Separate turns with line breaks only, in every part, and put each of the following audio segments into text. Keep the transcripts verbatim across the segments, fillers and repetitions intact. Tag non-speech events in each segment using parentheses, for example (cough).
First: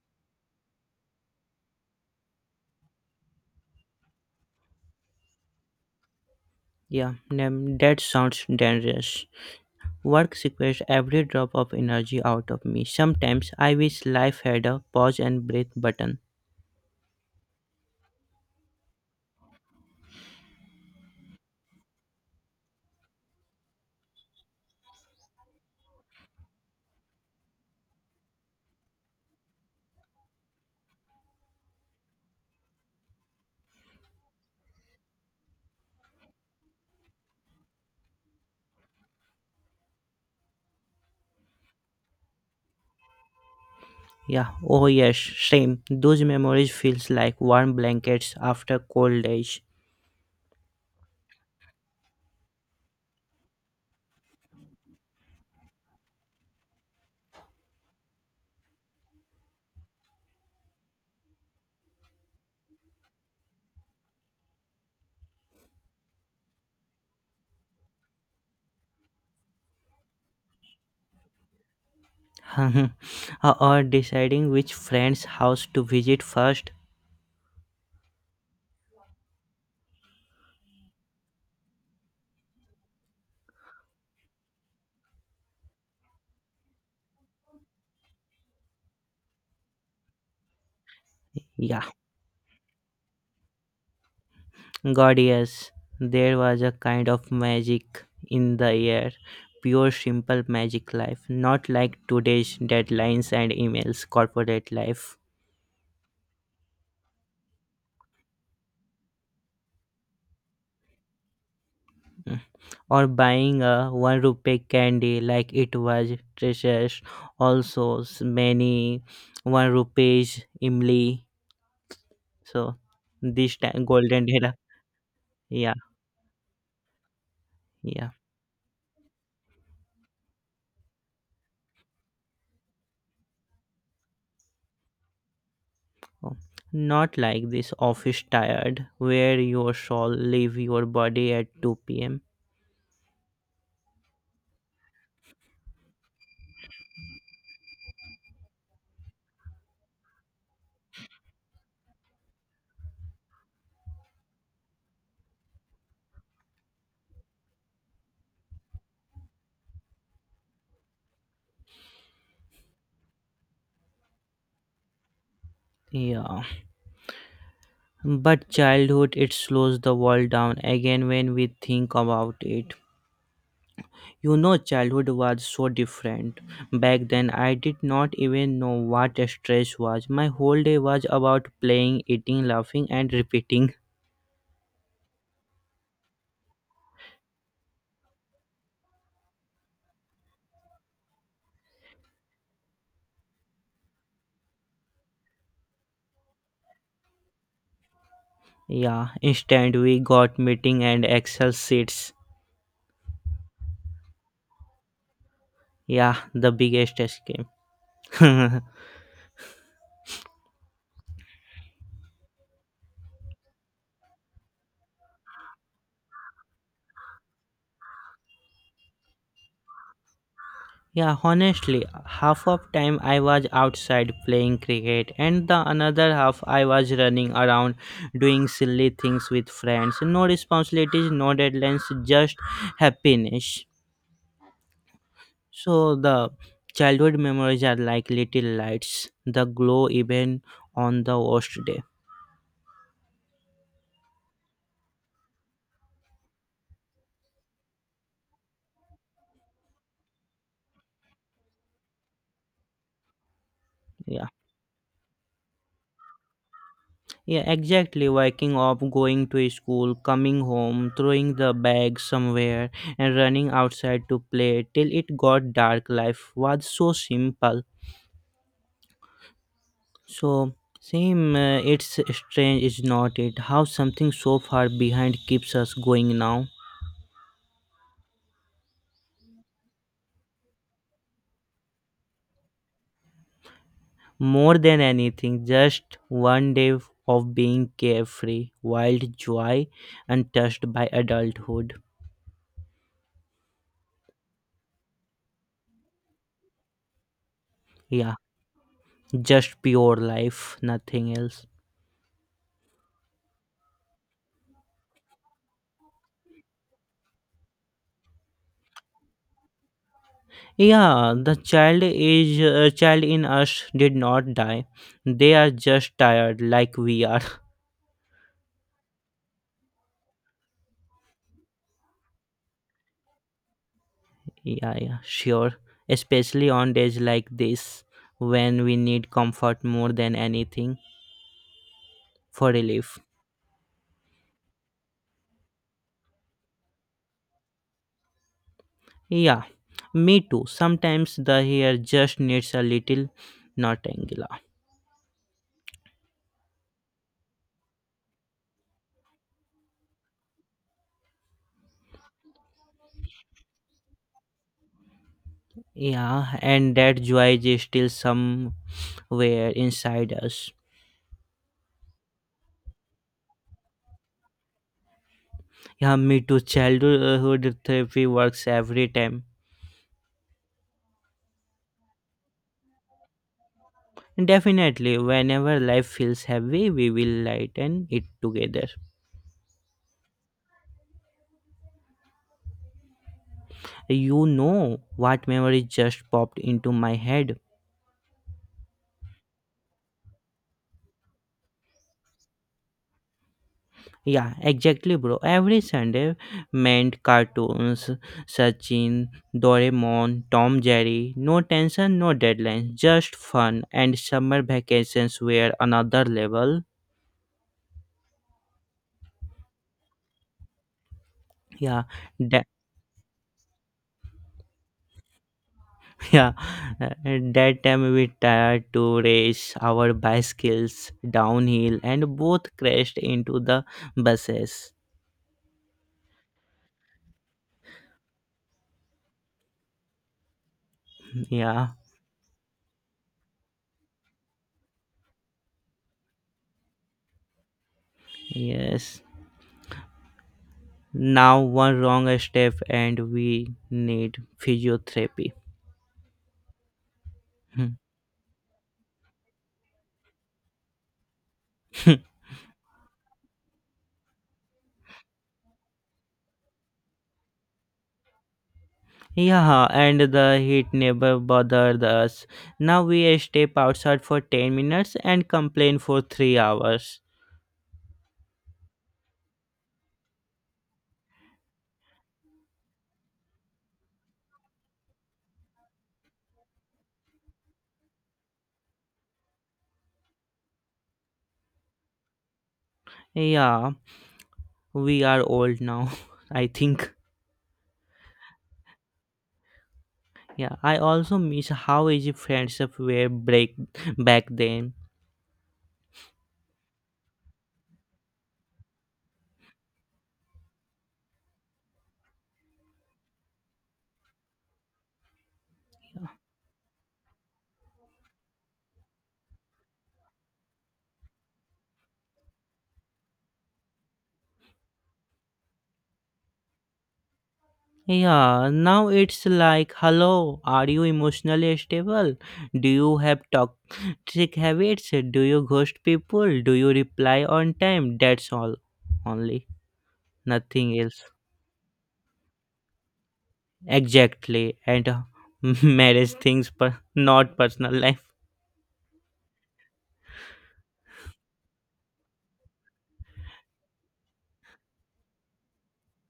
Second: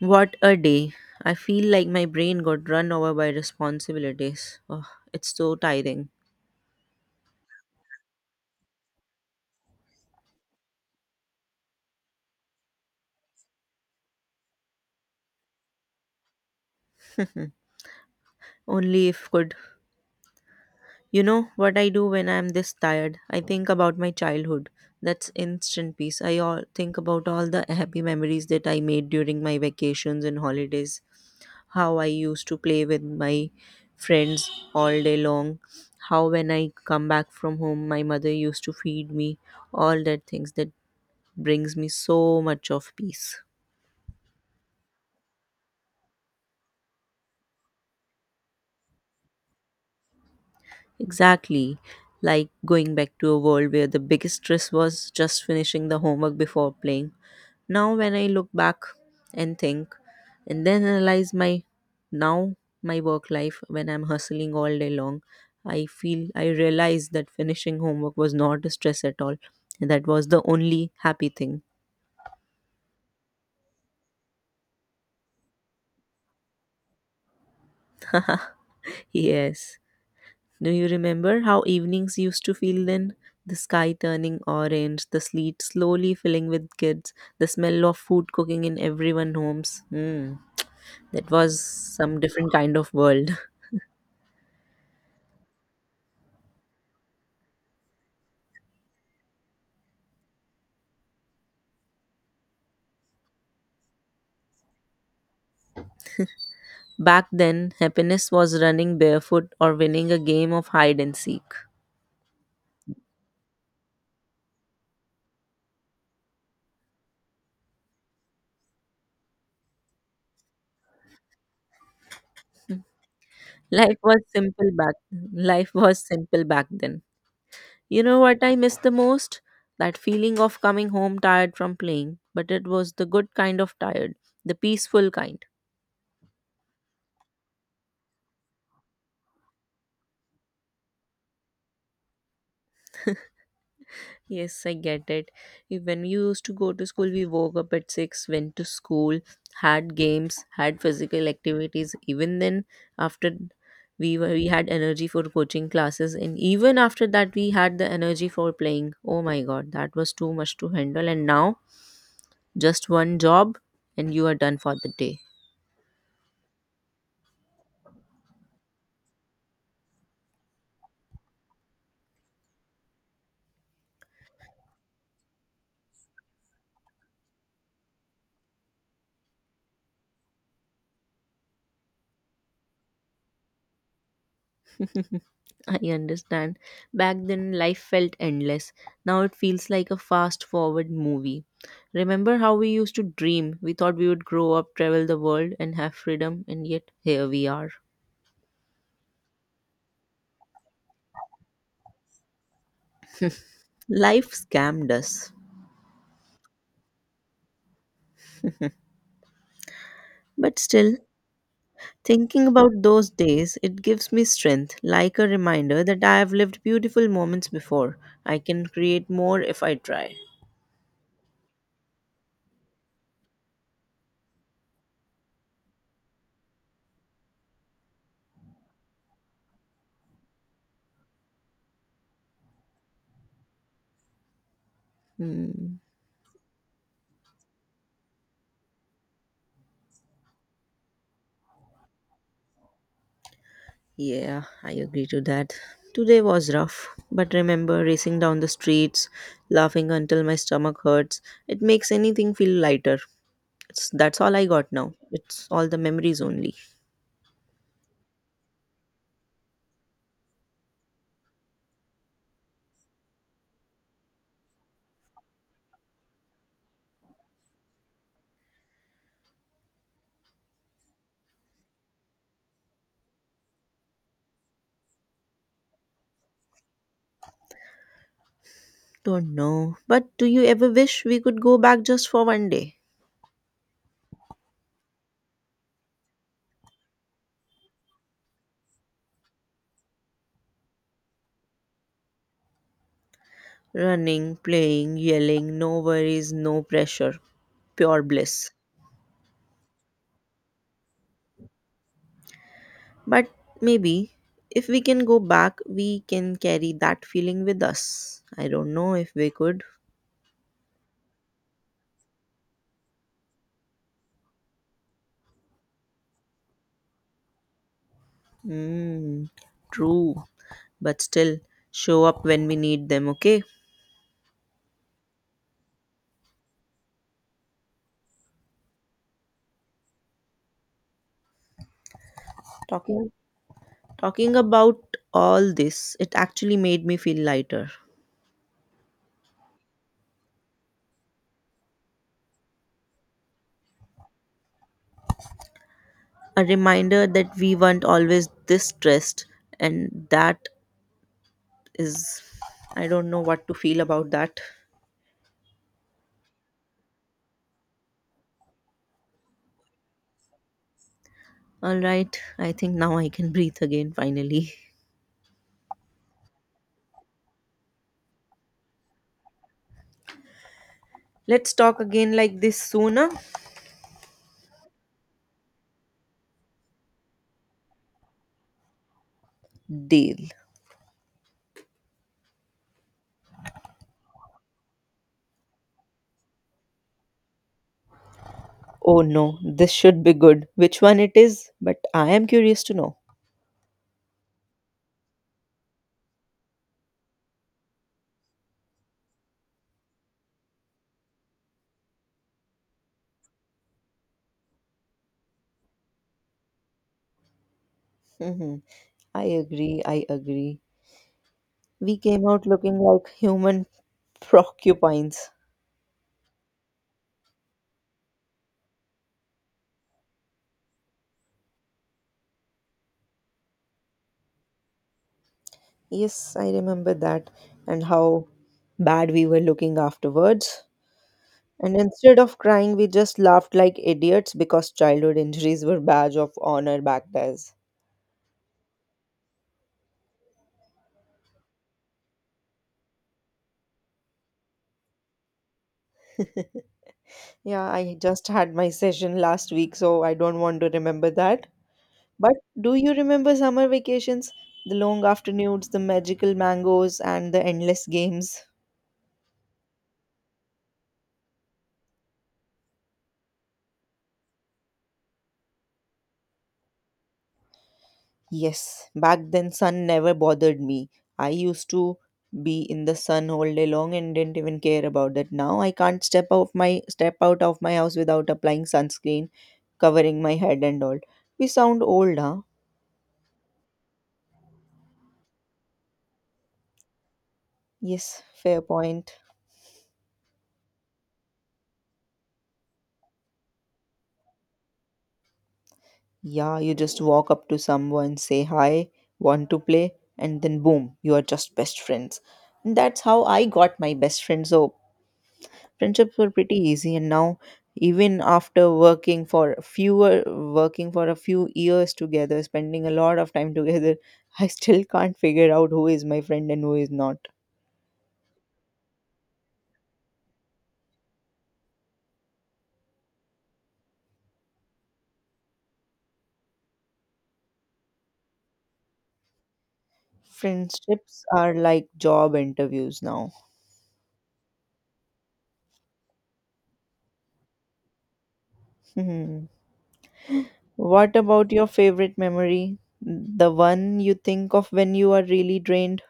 What a day. I feel like my brain got run over by responsibilities. Oh, it's so tiring.
Yeah, nam- that sounds dangerous. Work secures every drop of energy out of me. Sometimes I wish life had a pause and breathe button.
Only if could. You know what I do when I'm this tired? I think about my childhood. That's instant peace. I all think about all the happy memories that I made during my vacations and holidays. How I used to play with my friends all day long. How when I come back from home my mother used to feed me. All that things that brings me so much of peace.
Yeah, oh yes, same. Those memories feels like warm blankets after cold days.
Exactly. Like going back to a world where the biggest stress was just finishing the homework before playing. Now, when I look back and think, and then analyze my now my work life when I'm hustling all day long, I feel I realize that finishing homework was not a stress at all, and that was the only happy thing.
(laughs) Or deciding which friend's house to visit first.
(laughs) Yes. Do you remember how evenings used to feel then? The sky turning orange, the sleet slowly filling with kids, the smell of food cooking in everyone's homes. Hmm, that was
Yeah,
some different kind of world. (laughs)
God, yes, there was a kind of magic in the air, pure, simple magic life, not like today's deadlines and emails, corporate life,
Back then, happiness was running barefoot or winning a game of hide and seek.
mm, or buying a one rupee candy like it was treasures, also s- many one rupees imli. So, this time,
Life was
golden era,
simple back
yeah,
Life was simple back then. You
yeah.
know what I miss the most? That feeling of coming home tired from playing, but it was the good kind of tired, the peaceful kind.
Oh, not like this office tired where your soul leave your body at two p.m.
Yes, I get it. If- When we used to go to school, we woke up at six, went to school, had games, had physical activities. Even then, after we were, we had energy for coaching classes, and even after that, we had the energy for playing. Oh my god, that was too much to handle. And now, just one job, and you are done for the day.
Yeah, but childhood it slows the world down again when we think about it. You know, childhood was so different. Back then, I did not even know what stress was. My whole day was about playing, eating, laughing, and repeating.
(laughs) I understand. Back then, life felt endless. Now it feels like a fast forward movie. Remember how we used to dream? We thought we would grow up, travel the world, and have freedom, and yet here we are.
Yeah, instead, we got meeting and Excel sheets.
Life scammed us.
Yeah, the biggest escape. (laughs)
But still, thinking about those days, it gives me strength, like a reminder that I have lived beautiful moments before. I can create more if I try.
Yeah, honestly, half of time I was outside playing cricket and the another half I was running around doing silly things with friends. No responsibilities, no deadlines, just happiness.
Hmm.
So the childhood memories are like little lights, the glow even on the worst day.
Yeah, I agree to that. Today was rough, but remember racing down the streets, laughing until my stomach hurts. It makes anything feel lighter. It's, that's
Yeah.
all I got now. It's all the memories only.
Yeah, exactly. Waking up, going to school, coming home, throwing the bag somewhere, and running outside to play till it got dark. Life was so simple. So, same, uh, it's strange, is not it? How something so far behind keeps us going now.
Don't know. But do you ever wish we could go back just for one day?
More than anything, just one day of being carefree, wild joy, untouched by adulthood.
Running, playing, yelling, no worries, no pressure, pure
Yeah,
bliss.
just pure life, nothing else.
But maybe if we can go back, we can carry that feeling with us. I don't know if we could.
Yeah, the child is uh, child in us did not die. They are just tired like we are. (laughs)
Mm, true, but still show up when we need them, okay?
Yeah, yeah, sure. Especially on days like this when we need comfort more than anything for relief.
Talking talking about all this, it actually made me feel lighter.
Yeah, me too. Sometimes the hair just needs a little notangla.
A reminder that we weren't always this stressed, and that is, I don't know what to feel about that.
Yeah, and that joy is still somewhere inside us.
All right, I think now I can breathe again finally.
Yeah, me too. Childhood therapy works every time.
Let's talk again like this sooner.
Definitely, whenever life feels heavy, we will lighten it together.
Deal.
You know what memory just popped into my head?
Oh no, this should be good. Which one it is? But I am curious to know.
Yeah, exactly, bro. Every Sunday meant cartoons, Sachin, Doraemon, Tom Jerry. No tension, no deadlines, just fun. And summer vacations were another level.
Mhm. I agree. I agree.
Yeah.
We came out looking like human (laughs) porcupines.
Yeah, uh, that time we tried to race our bicycles downhill and both crashed into the buses.
Yes, I remember that and how bad we were looking afterwards.
Yeah,
And instead of crying, we just laughed like idiots because childhood injuries were badge of honor back then.
yes. Now one wrong step and we need physiotherapy.
(laughs) Yeah,
Hmm.
I just had my session last week, so I don't want to remember that. But do you remember summer vacations? The long afternoons, the magical mangoes, and the endless games.
(laughs) Yeah, and the heat never bothered us. Now we step outside for ten minutes and complain for three hours.
Yes, back then sun never bothered me. I used to be in the sun all day long and didn't even care about that. Now I can't step out my step out of my house without applying sunscreen, covering my head and all. We sound old, huh?
Yeah, we are old now, (laughs) I think.
Yes, fair point.
Yeah, I also miss how easy friendship were break back then.
Yeah, you just walk up to someone, say hi, want to play, and then boom, you are just best friends. And that's how I got my best friends. So friendships were pretty easy and now even after working for fewer working for a few years together, spending a lot of time together, (laughs) I still can't figure out who is my friend and who is not.
Yeah, now it's like, hello, are you emotionally stable? Do you have toxic habits? Do you ghost people? Do you reply on time? That's all, only nothing else.
Friendships are like job interviews now.
Exactly, and uh, (laughs) marriage things, but not personal life.
Hmm. What about your favorite memory, the one you think of when you are really drained?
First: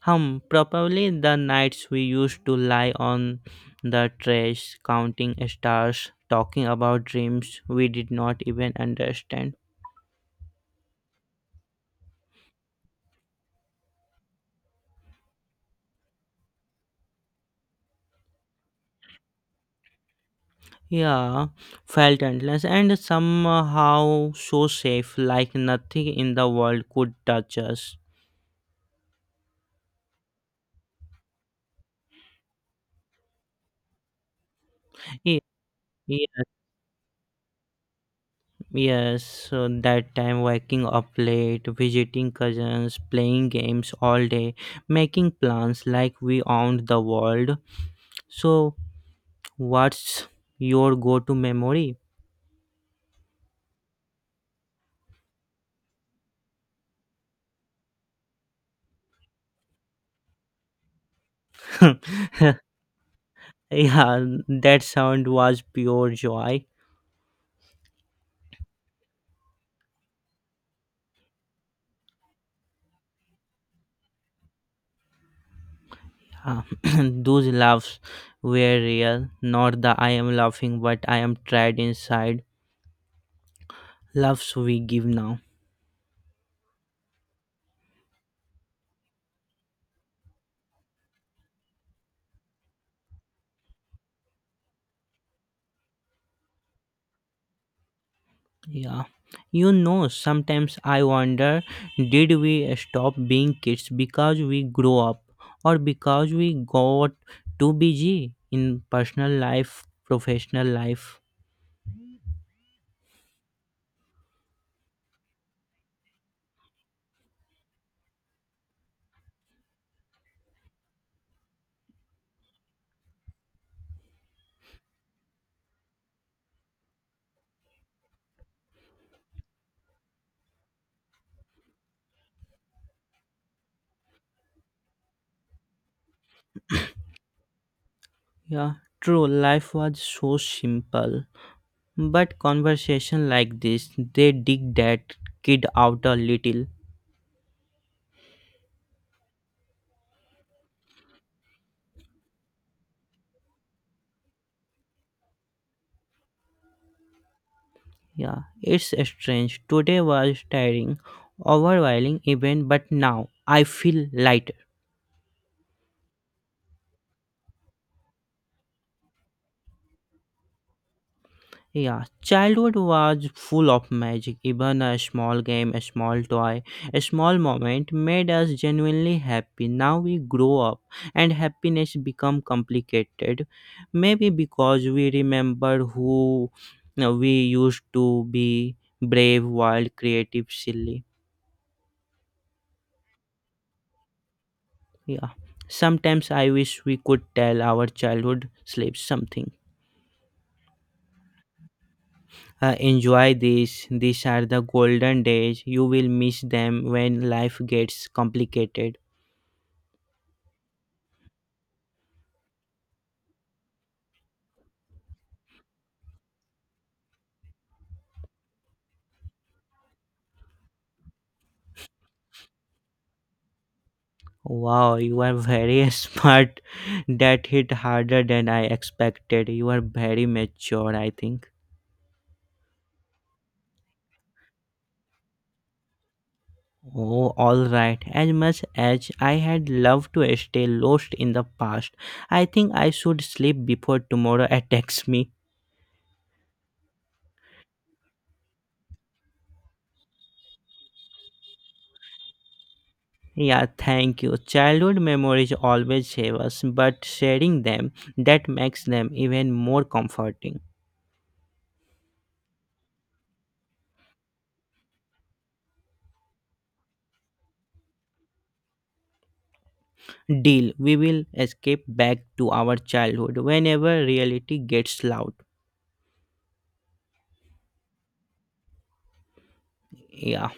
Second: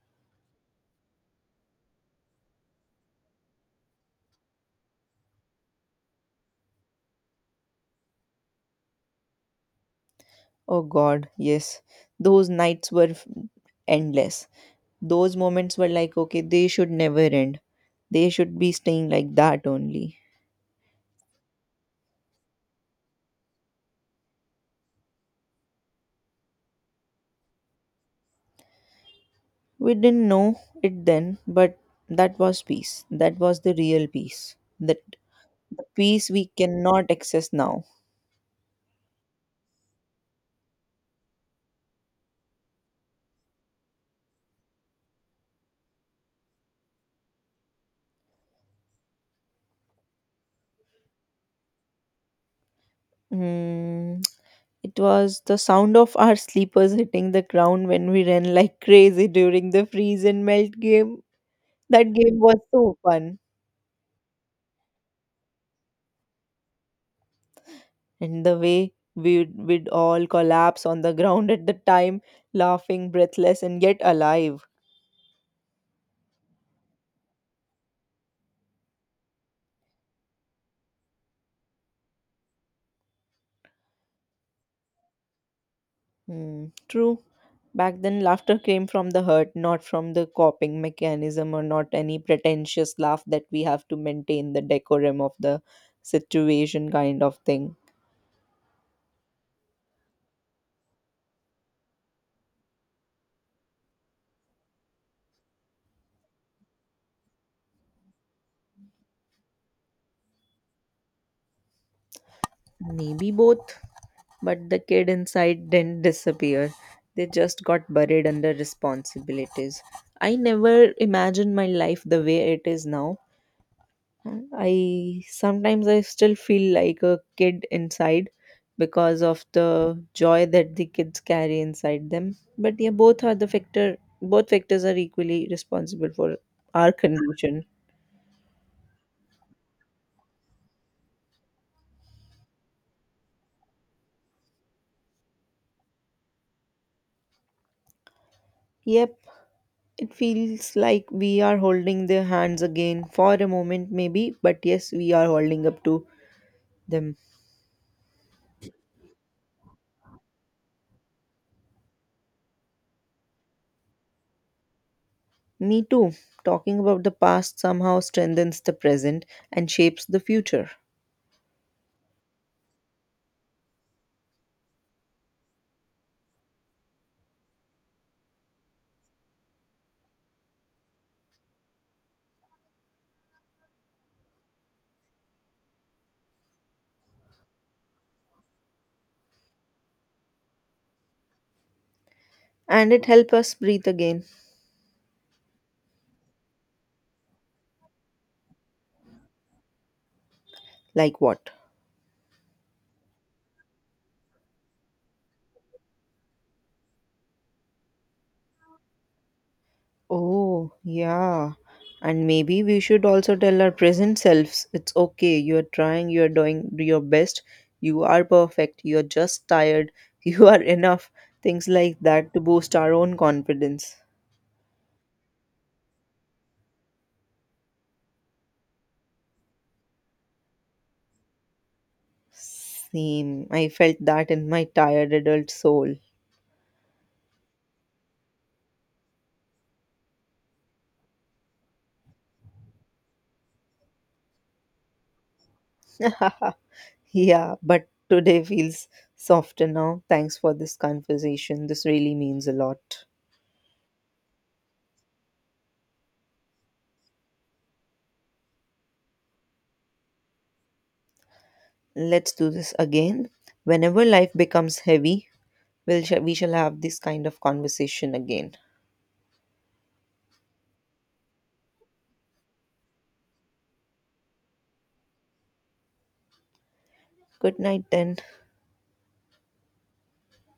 Hum, probably the nights we used to lie on the trash, counting stars, talking about dreams we did not even understand.
Oh god, yes, those nights were f- endless. Those moments were like, okay, they should never end. They should be staying like that only.
Yeah, felt endless and somehow so safe, like nothing in the world could touch us.
We didn't know it then, but that was peace. That was the real peace. That,
Ye-
the peace
Yes,
we cannot access now.
yes. So that time, waking up late, visiting cousins, playing games all day, making plans like we owned the world. So, what's your go to memory?
Mm, it was the sound of our sleepers hitting the ground when we ran like crazy during the freeze and melt game. That
(laughs)
game
Yeah,
was so fun.
that sound was pure joy.
And the way we would, we'd all collapse on the ground at the time, laughing, breathless, and yet alive.
Uh, (clears throat) Those laughs were real, not the I am laughing, but I am tried inside. Laughs we give now.
Hmm, true. Back then, laughter came from the hurt, not from the coping mechanism or not any pretentious laugh that we have to maintain the decorum of the situation kind of thing.
Yeah. You know, sometimes I wonder, did we stop being kids because we grow up or because we got too busy in personal life, professional life?
Maybe both, but the kid inside didn't disappear. They just got buried under responsibilities. I never imagined my life the way it is now. I sometimes I still feel like a kid inside because of the joy that the kids carry inside them. But yeah, both are the factor. Both factors are equally responsible for our condition.
Yeah, true. Life was so simple. But conversation like this, they dig that kid out a little.
Yep, it feels like we are holding their hands again for a moment, maybe. But yes, we are holding up to them.
Yeah, it's strange. Today was tiring, overwhelming even, but now I feel lighter.
Me too. Talking about the past somehow strengthens the present and shapes the future,
Yeah, childhood was full of magic. Even a small game, a small toy, a small moment made us genuinely happy. Now we grow up and happiness become complicated. Maybe because we remember who uh, we used to be brave, wild, creative, silly.
and it helps us breathe again.
Yeah. Sometimes I wish we could tell our childhood slaves something.
Like what?
Uh, enjoy this. These are the golden days. You will miss them when life gets complicated.
Oh, yeah. And maybe we should also tell our present selves, it's okay, you're trying, you're doing your best, you are perfect, you're just tired, (laughs) you are enough. Things like that to boost our own confidence.
Wow, you are very (laughs) smart. That hit harder than I expected. You are very mature, I think.
Same. I felt that in my tired adult soul.
Oh, alright. As much as I had loved to stay lost in the past, I think I should sleep before tomorrow (laughs) attacks me.
(laughs) Yeah, but today feels softer now. Thanks for this conversation. This really means a lot.
Yeah, thank you. Childhood memories always save us, but sharing them, that makes them even more comforting.
Let's do this again. Whenever life becomes heavy, we'll sh- we shall have this kind of conversation again.
Deal. We will escape back to our childhood whenever reality gets loud.
Good night then.
Yeah.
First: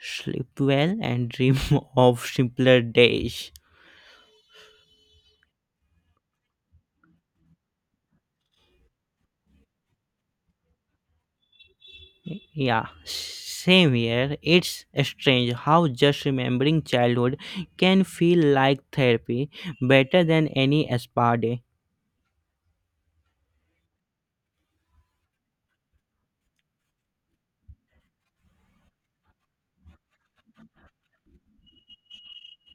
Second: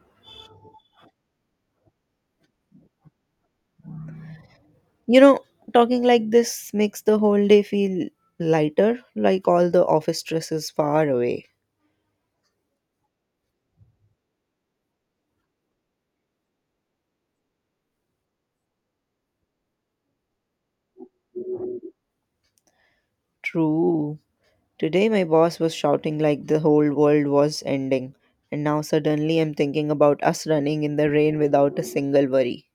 Sleep well and dream (laughs) of simpler days.
You know, talking like this makes the whole day feel lighter, like all the office stress is far away.
Yeah. Same here. It's strange how just remembering childhood can feel like therapy, better than any spa day.
True. Today my boss was shouting like the whole world was ending, and now suddenly I'm thinking about us running in the rain without a single worry.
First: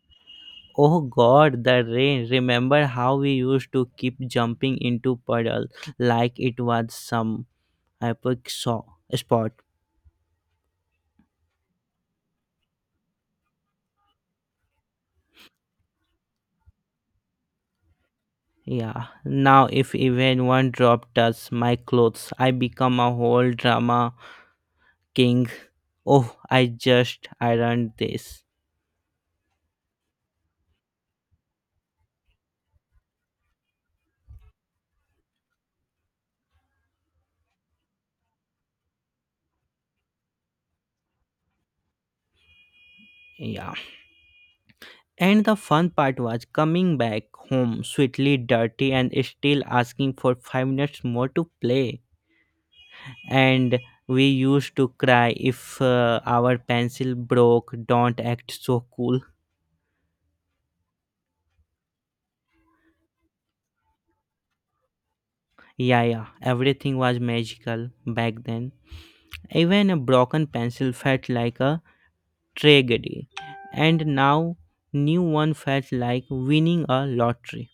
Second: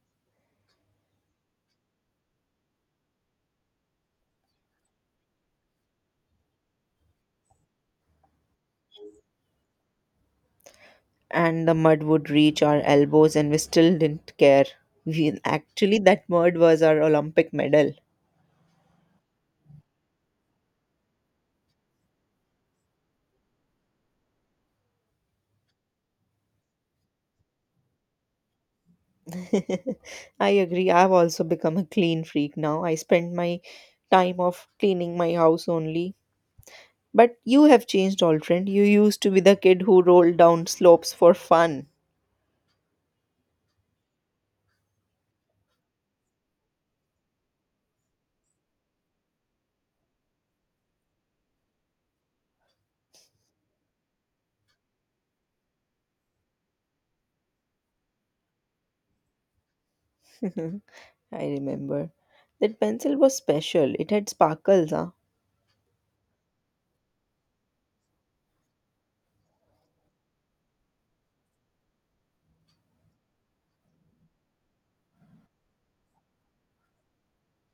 Oh god, the rain. Remember how we used to keep jumping into puddles like it was some epic saw spot.
And the mud would reach our elbows and we still didn't care. We actually, that mud was our Olympic medal.
Yeah, now if even one drop touches my clothes, I become a whole drama king. Oh, I just ironed this.
(laughs) I agree. I've also become a clean freak now. I spend my time of cleaning my house only. But you have changed, old friend. You used to be the kid who rolled down slopes for fun.
Yeah. And the fun part was coming back home sweetly dirty and still asking for five minutes more to play. And we used to cry if uh, our pencil broke, don't act so cool.
(laughs) I remember. That pencil was special. It had sparkles, huh?
Yeah, yeah, everything was magical back then. Even a broken pencil felt like a tragedy, and now new one felt like winning a lottery.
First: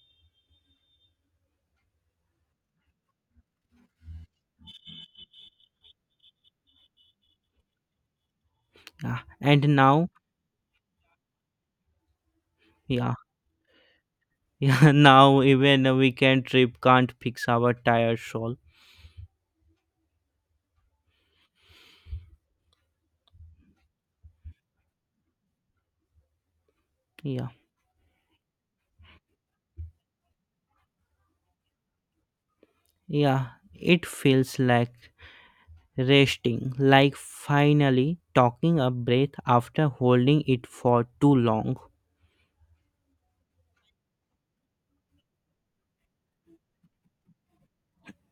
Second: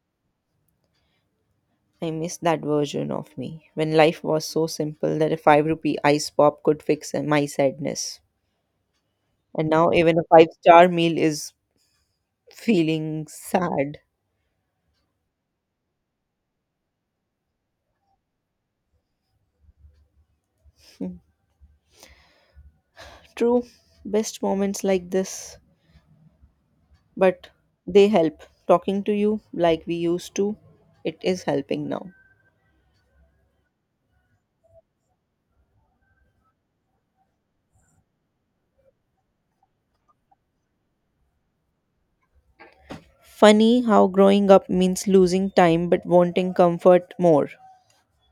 I miss that version of me when life was so simple that a five rupee ice pop could fix my sadness.
Yeah. And
And now
now,
even a five star meal is
yeah,
feeling sad.
(laughs) yeah, now even a weekend trip can't fix our tired soul.
True. Best moments like this, but
Yeah,
they help. Talking to you like we used to, it is helping now.
yeah, it feels like resting, like finally talking a breath after holding it for too long.
Funny how growing up means losing time but wanting comfort more.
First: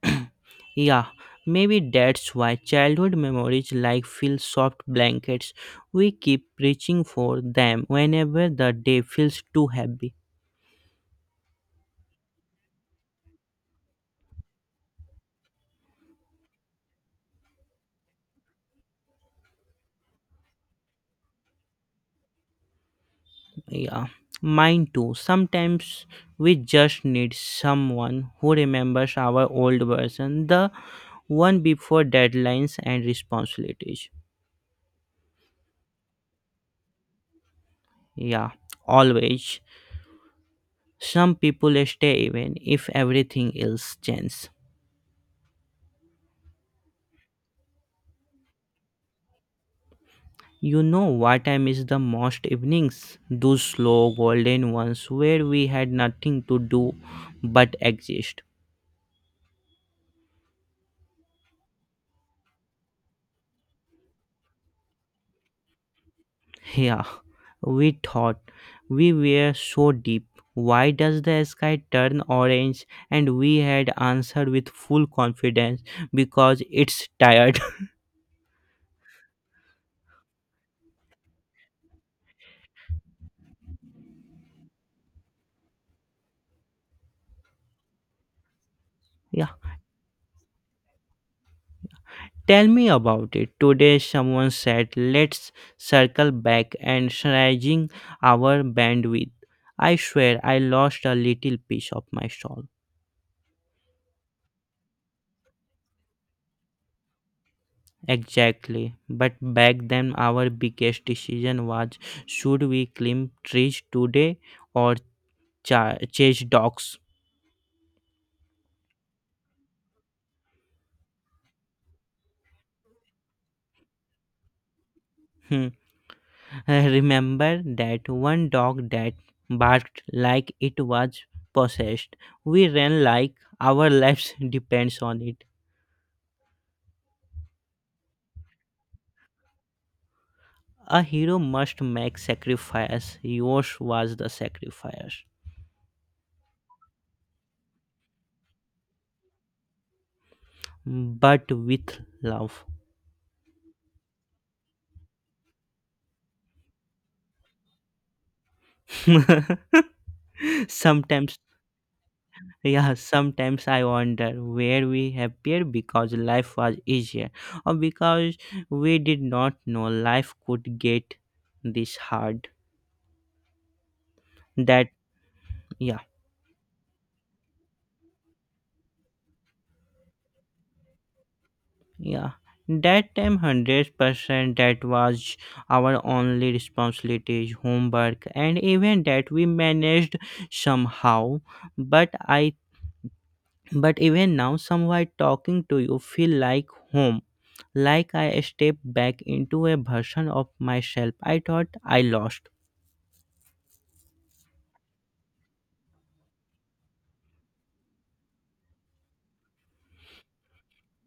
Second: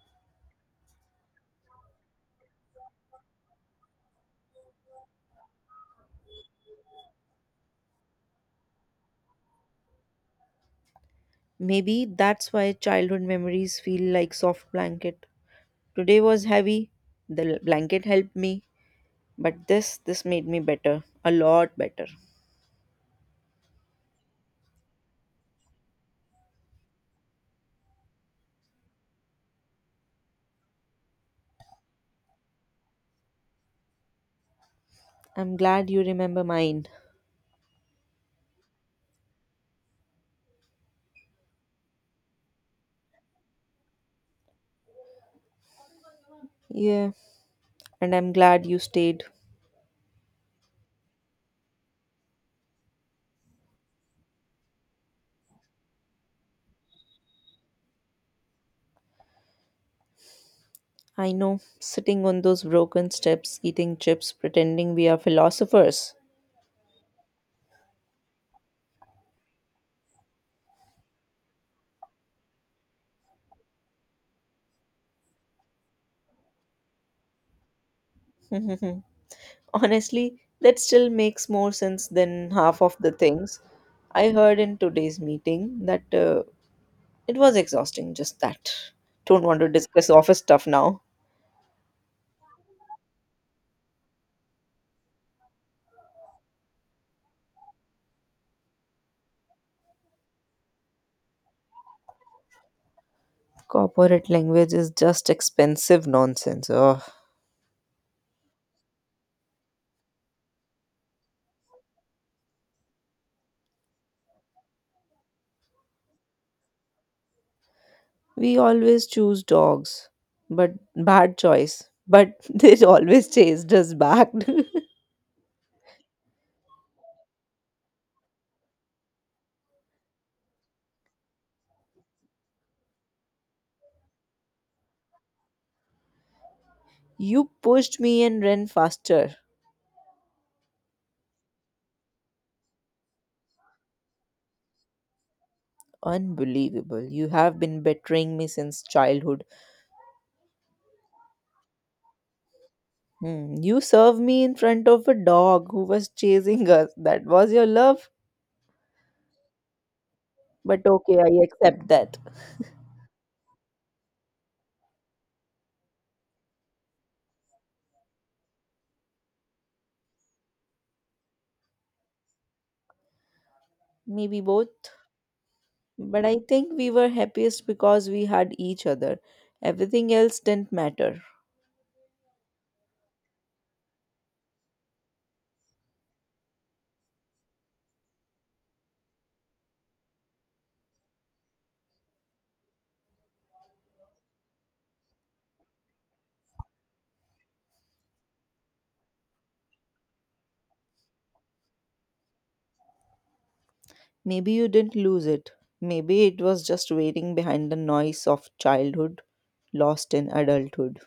(clears throat) Yeah, maybe that's why childhood memories like feel soft blankets. We keep reaching for them whenever the day feels too heavy.
Maybe that's why childhood memories feel like soft blanket. Today was heavy, the l- blanket helped me, but this this made me better, a lot better.
Yeah, mine too. Sometimes we just need someone who remembers our old version, the one before deadlines and responsibilities.
I'm glad you remember mine.
Yeah, always. Some people stay even if everything else changes.
Yeah, and I'm glad you stayed.
You know what I miss the most evenings? Those slow golden ones where we had nothing to do but exist.
I know, sitting on those broken steps, eating chips, pretending we are philosophers.
Yeah, we thought we were so deep. Why does the sky turn orange? And we had answered with full confidence, because it's tired.
(laughs) Honestly, that still makes more sense than half of the things I heard in today's meeting, that uh, it was exhausting, just that.
(laughs)
Don't
Yeah,
want to discuss office stuff now.
tell me about it. Today, someone said, let's circle back and stretching our bandwidth. I swear I lost a little piece of my soul.
Corporate language is just expensive nonsense. Ugh.
Exactly. But back then, our biggest decision was, should we climb trees today? Or cha- chase dogs.
We always choose dogs, but bad choice. But (laughs) they always chased us back.
Hmm. (laughs) I remember that one dog that barked like it was possessed. We ran like our lives (laughs) depends on it.
(laughs) You pushed me and ran faster.
A hero must make sacrifice. Yours was the sacrifice,
Unbelievable. You have been betraying me since childhood.
but with love.
Hmm, you served me in front of a dog who was chasing us. That was your love?
(laughs)
But okay,
Sometimes,
I accept that.
yeah, sometimes I wonder where we happier because life was easier, or because we did not know life could get this hard.
Maybe
That
both.
yeah
But I think we were happiest because we had each other. Everything else didn't matter.
yeah, that time one hundred percent that was our only responsibilities homework, and even that we managed somehow, but i but even now somewhat talking to you feel like home, like I step back into a version of myself I thought I lost.
Maybe you didn't lose it. Maybe it was just waiting behind the noise of childhood, lost in adulthood.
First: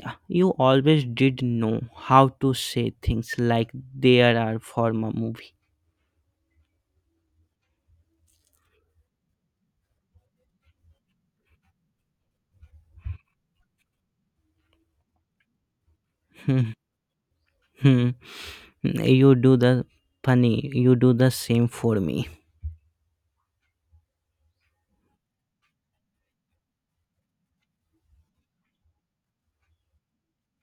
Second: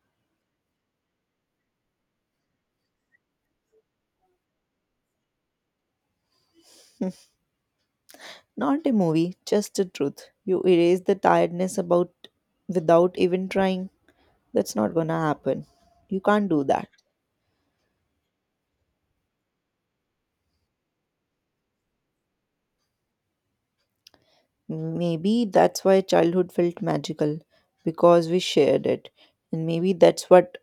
Yeah, you always did know how to say things like there are for a movie.
Not a movie, just the truth. You erase the tiredness about without even trying. That's not gonna happen. You can't do that.
(laughs) You do the funny, you do the same for me.
Maybe that's why childhood felt magical because we shared it. And maybe that's what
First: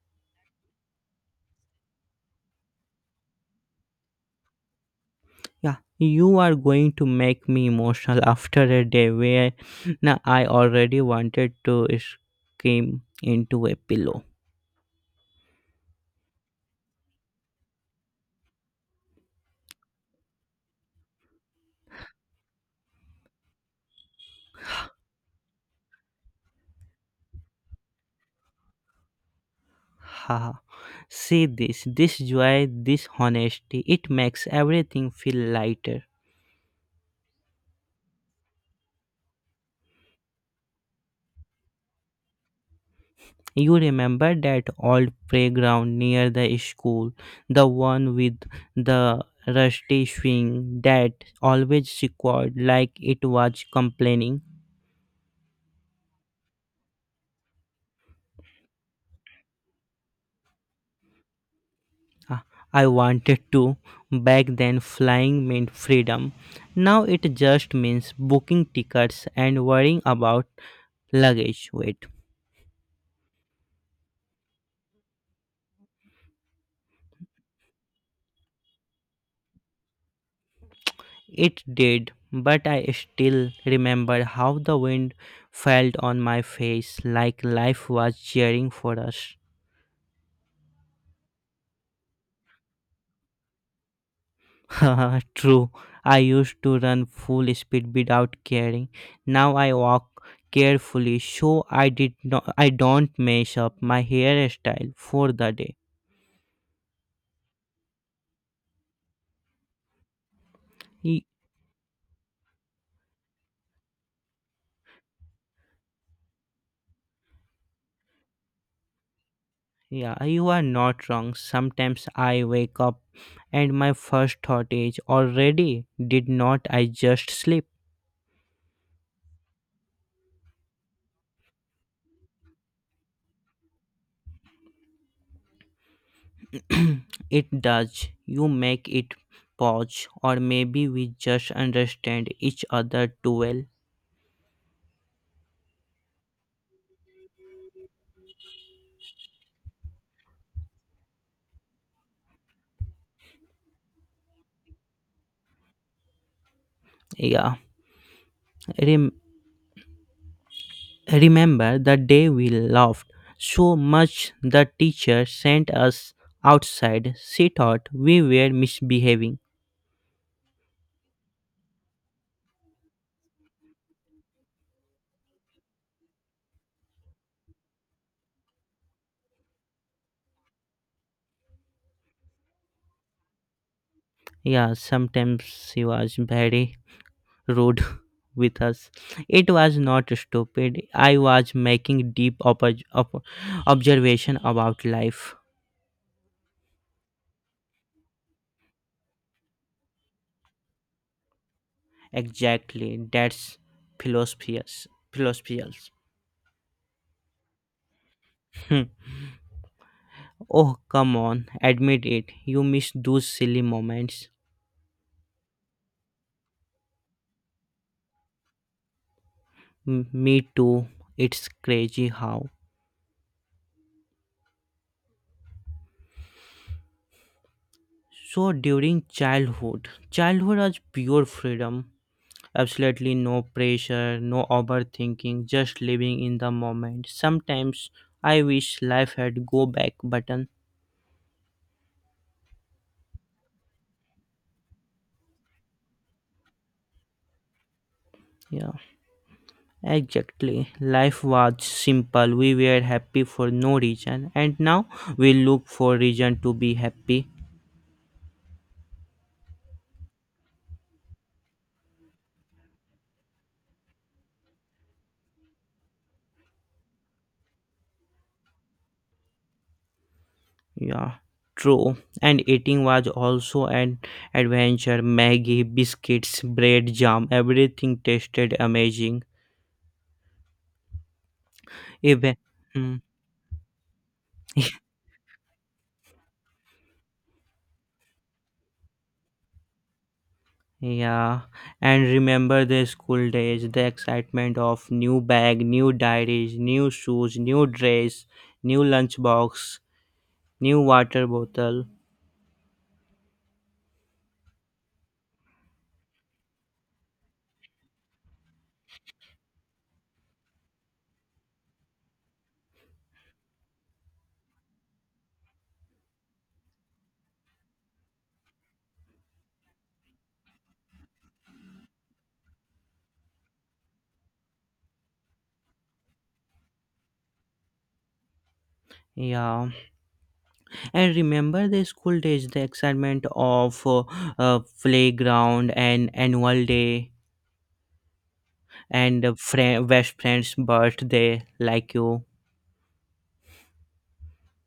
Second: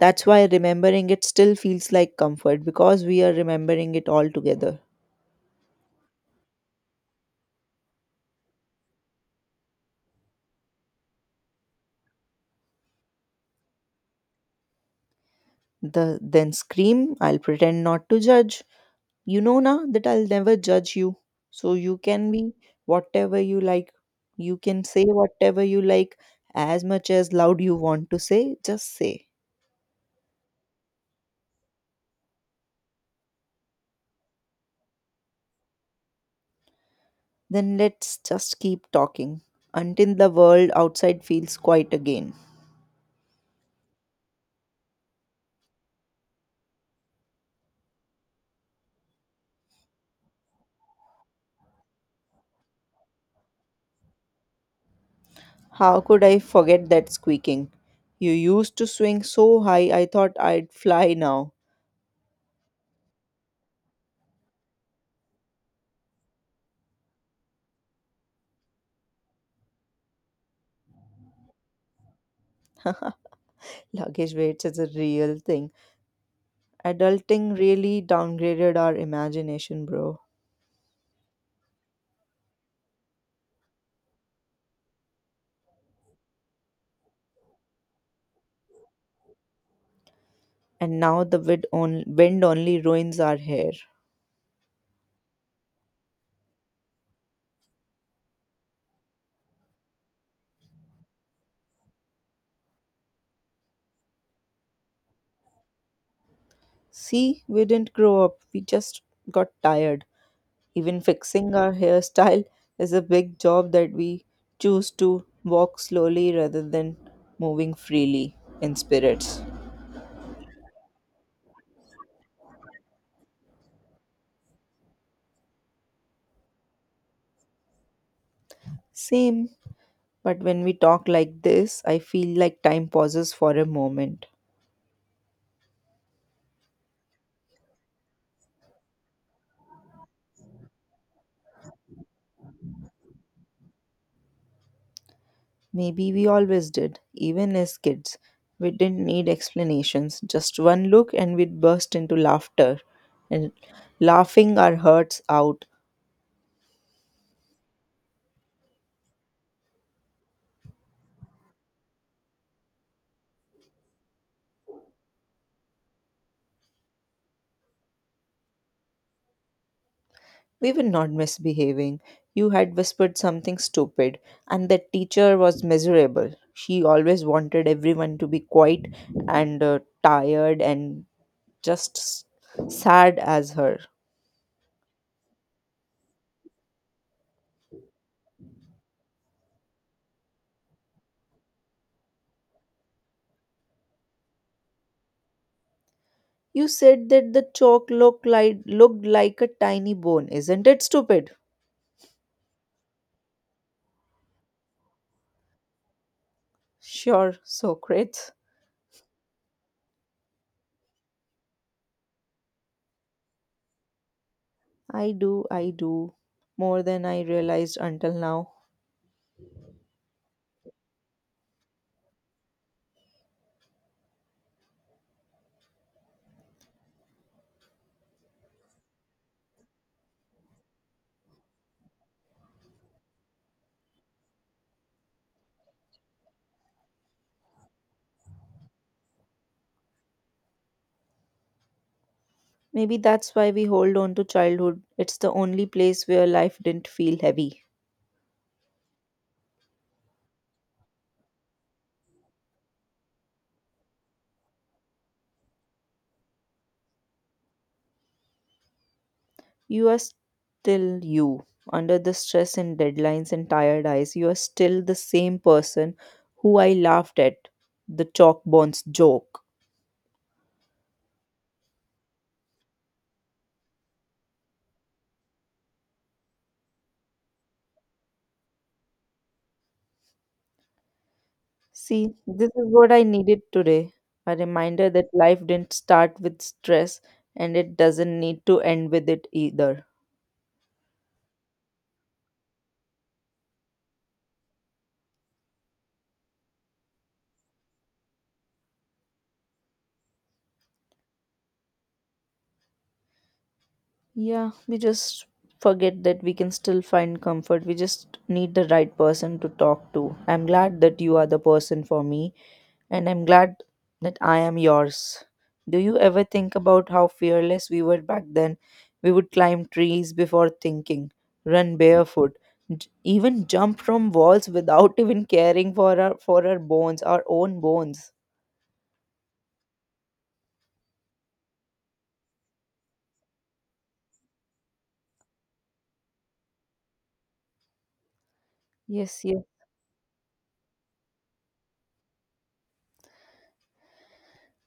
that's why remembering it still feels like comfort because we are remembering it all together.
Yeah, you are going to make me emotional after a day where now I already wanted to scream into a pillow.
The then scream, I'll pretend not to judge. You know now that I'll never judge you. So you can be whatever you like. You can say whatever you like, as much as loud you want to say, just say.
Haha. See this, this joy, this honesty, it makes everything feel lighter.
Then let's just keep talking until the world outside feels quiet again.
You remember that old playground near the school, the one with the rusty swing that always squawked like it was complaining?
How could I forget that squeaking? You used to swing so high I thought I'd fly now.
Ah, I wanted to. Back then, flying meant freedom. Now it just means booking tickets and worrying about luggage weight.
(laughs) Luggage weights is a real thing. Adulting really downgraded our imagination, bro.
It did, but I still remember how the wind felt on my face like life was cheering for us.
And now the wind, on- wind only ruins our hair.
(laughs) True, I used to run full speed without caring. Now I walk carefully so I did not I don't mess up my hairstyle for the day.
See, we didn't grow up, we just got tired. Even fixing our hairstyle is a big job that we choose to walk slowly rather than moving freely in spirits.
Yeah, you are not wrong. Sometimes I wake up and my first thought is already, did not I just sleep?
Same. But when we talk like this, I feel like time pauses for a moment.
It does. You make it pause, or maybe we just understand each other too well.
Maybe we always did, even as kids. We didn't need explanations, just one look and we'd burst into laughter. And laughing our hurts out,
Yeah, Rem- remember the day we laughed so much the teacher sent us outside. She thought we were misbehaving.
we were not misbehaving. You had whispered something stupid, and the teacher was miserable. She always wanted everyone to be quiet and uh, tired and just s- sad as her.
Yeah, sometimes she was very road (laughs) with us. It was not stupid. I was making deep oppo- op- observation about life.
You said that the chalk looked like, looked like a tiny bone. Isn't it stupid?
Exactly, that's philosophies. Philosophials.
Sure, Socrates.
Hmm. Oh, come on, admit it. You miss those silly moments.
I do, I do. More than I realized until now.
M- me too. It's crazy how. So during childhood, childhood was pure freedom. Absolutely no pressure, no overthinking, just living in the moment. Sometimes I wish life had go back button.
Maybe that's why we hold on to childhood. It's the only place where life didn't feel heavy.
Yeah, exactly. Life was simple. We were happy for no reason, and now we look for reason to be happy.
You are still you. Under the stress and deadlines and tired eyes, you are still the same person who I laughed at. The chalk bones joke.
Yeah, true. And eating was also an adventure. Maggie, biscuits, bread, jam, everything tasted amazing.
See,
Even
this is what
hmm.
I needed today, a reminder that life didn't start with stress and it doesn't need to end with it either.
Yeah, and remember the school days, the excitement of new bag, new diaries, new shoes, new dress, new lunchbox, new water bottle.
Yeah, we just forget that we can still find comfort. We just need the right person to talk to. I'm glad that you are the person for me, and I'm glad that I am yours. Do you ever think about how fearless we were back then? We would climb trees before thinking, run barefoot, j- even jump from walls without (laughs) even caring for our for our bones, our own bones.
Yeah, and remember the school days, the excitement of uh, uh, playground and annual day
Yes,
and uh,
yes.
friend, best friend's birthday, like you.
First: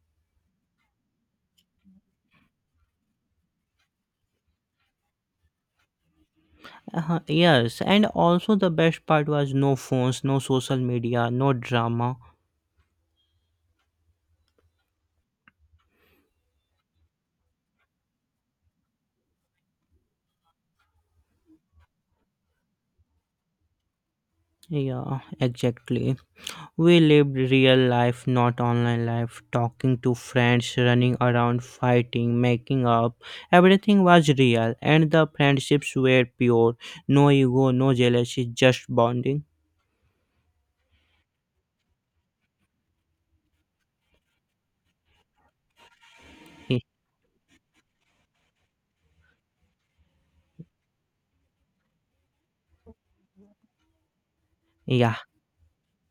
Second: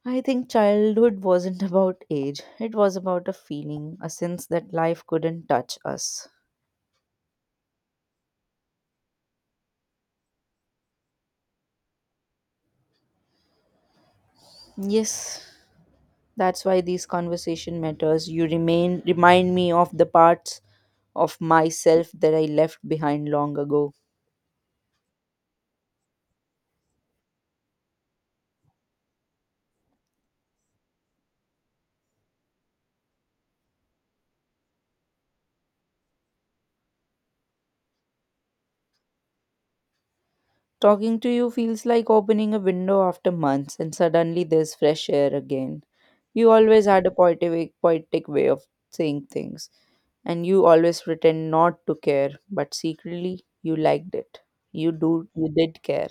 I think childhood wasn't about age. It was about a feeling, a sense that life couldn't touch us.
Uh, yes, and also the best part was no phones, no social media, no drama.
Yes, that's why these conversation matters. You remain remind me of the parts of myself that I left behind long ago.
Yeah, exactly. We lived real life, not online life, talking to friends, running around, fighting, making up. Everything was real, and the friendships were pure. No ego, no jealousy, just bonding.
Talking to you feels like opening a window after months, and suddenly there's fresh air again. You always
(laughs)
had a poetic, poetic way of saying things, and you always pretend not to care, but secretly you liked it. You
Yeah,
do, you did care.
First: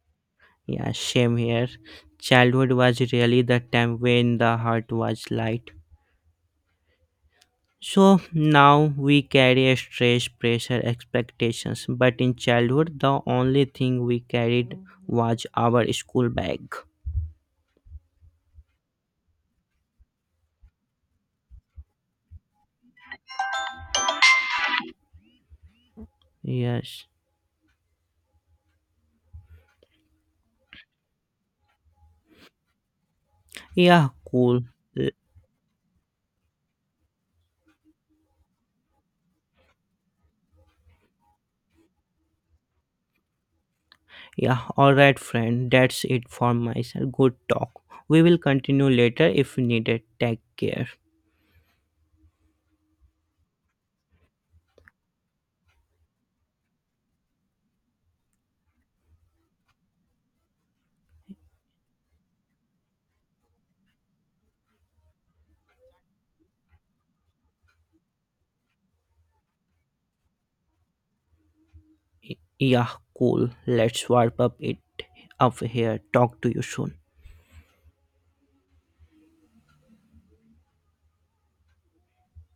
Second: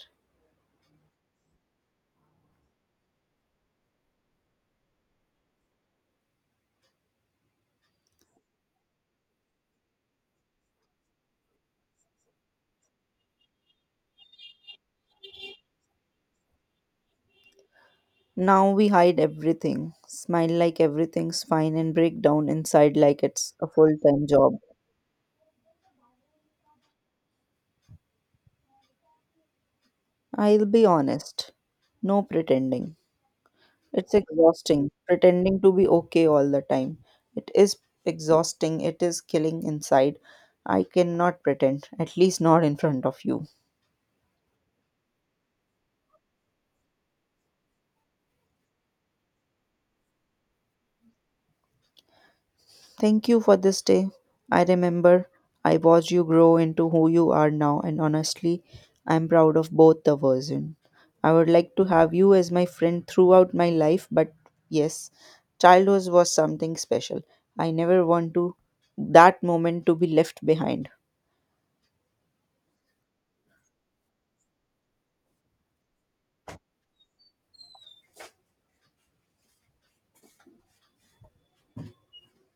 yeah, same here. Childhood was really the time when the heart was light. So now we carry a stress, pressure, expectations, but in childhood, the only thing we carried was our school bag.
Now we hide everything, smile like everything's fine, and break down inside like it's a full time job.
Yes.
I'll be honest, no pretending.
Yeah,
It's
cool.
exhausting
L-
pretending to be okay all the time. It is exhausting. It is killing inside. I cannot pretend, at least not in front of you.
Yeah, alright, friend. That's it for myself. Good talk. We will continue later if needed. Take care.
Thank you for this day. I remember I watched you grow into who you are now, and honestly, I'm proud of both the version. I would like to have you as my friend throughout my life, but yes, childhood was something special. I never want to that moment to be left behind.
Yeah, cool. Let's wrap up it up here. Talk to you soon.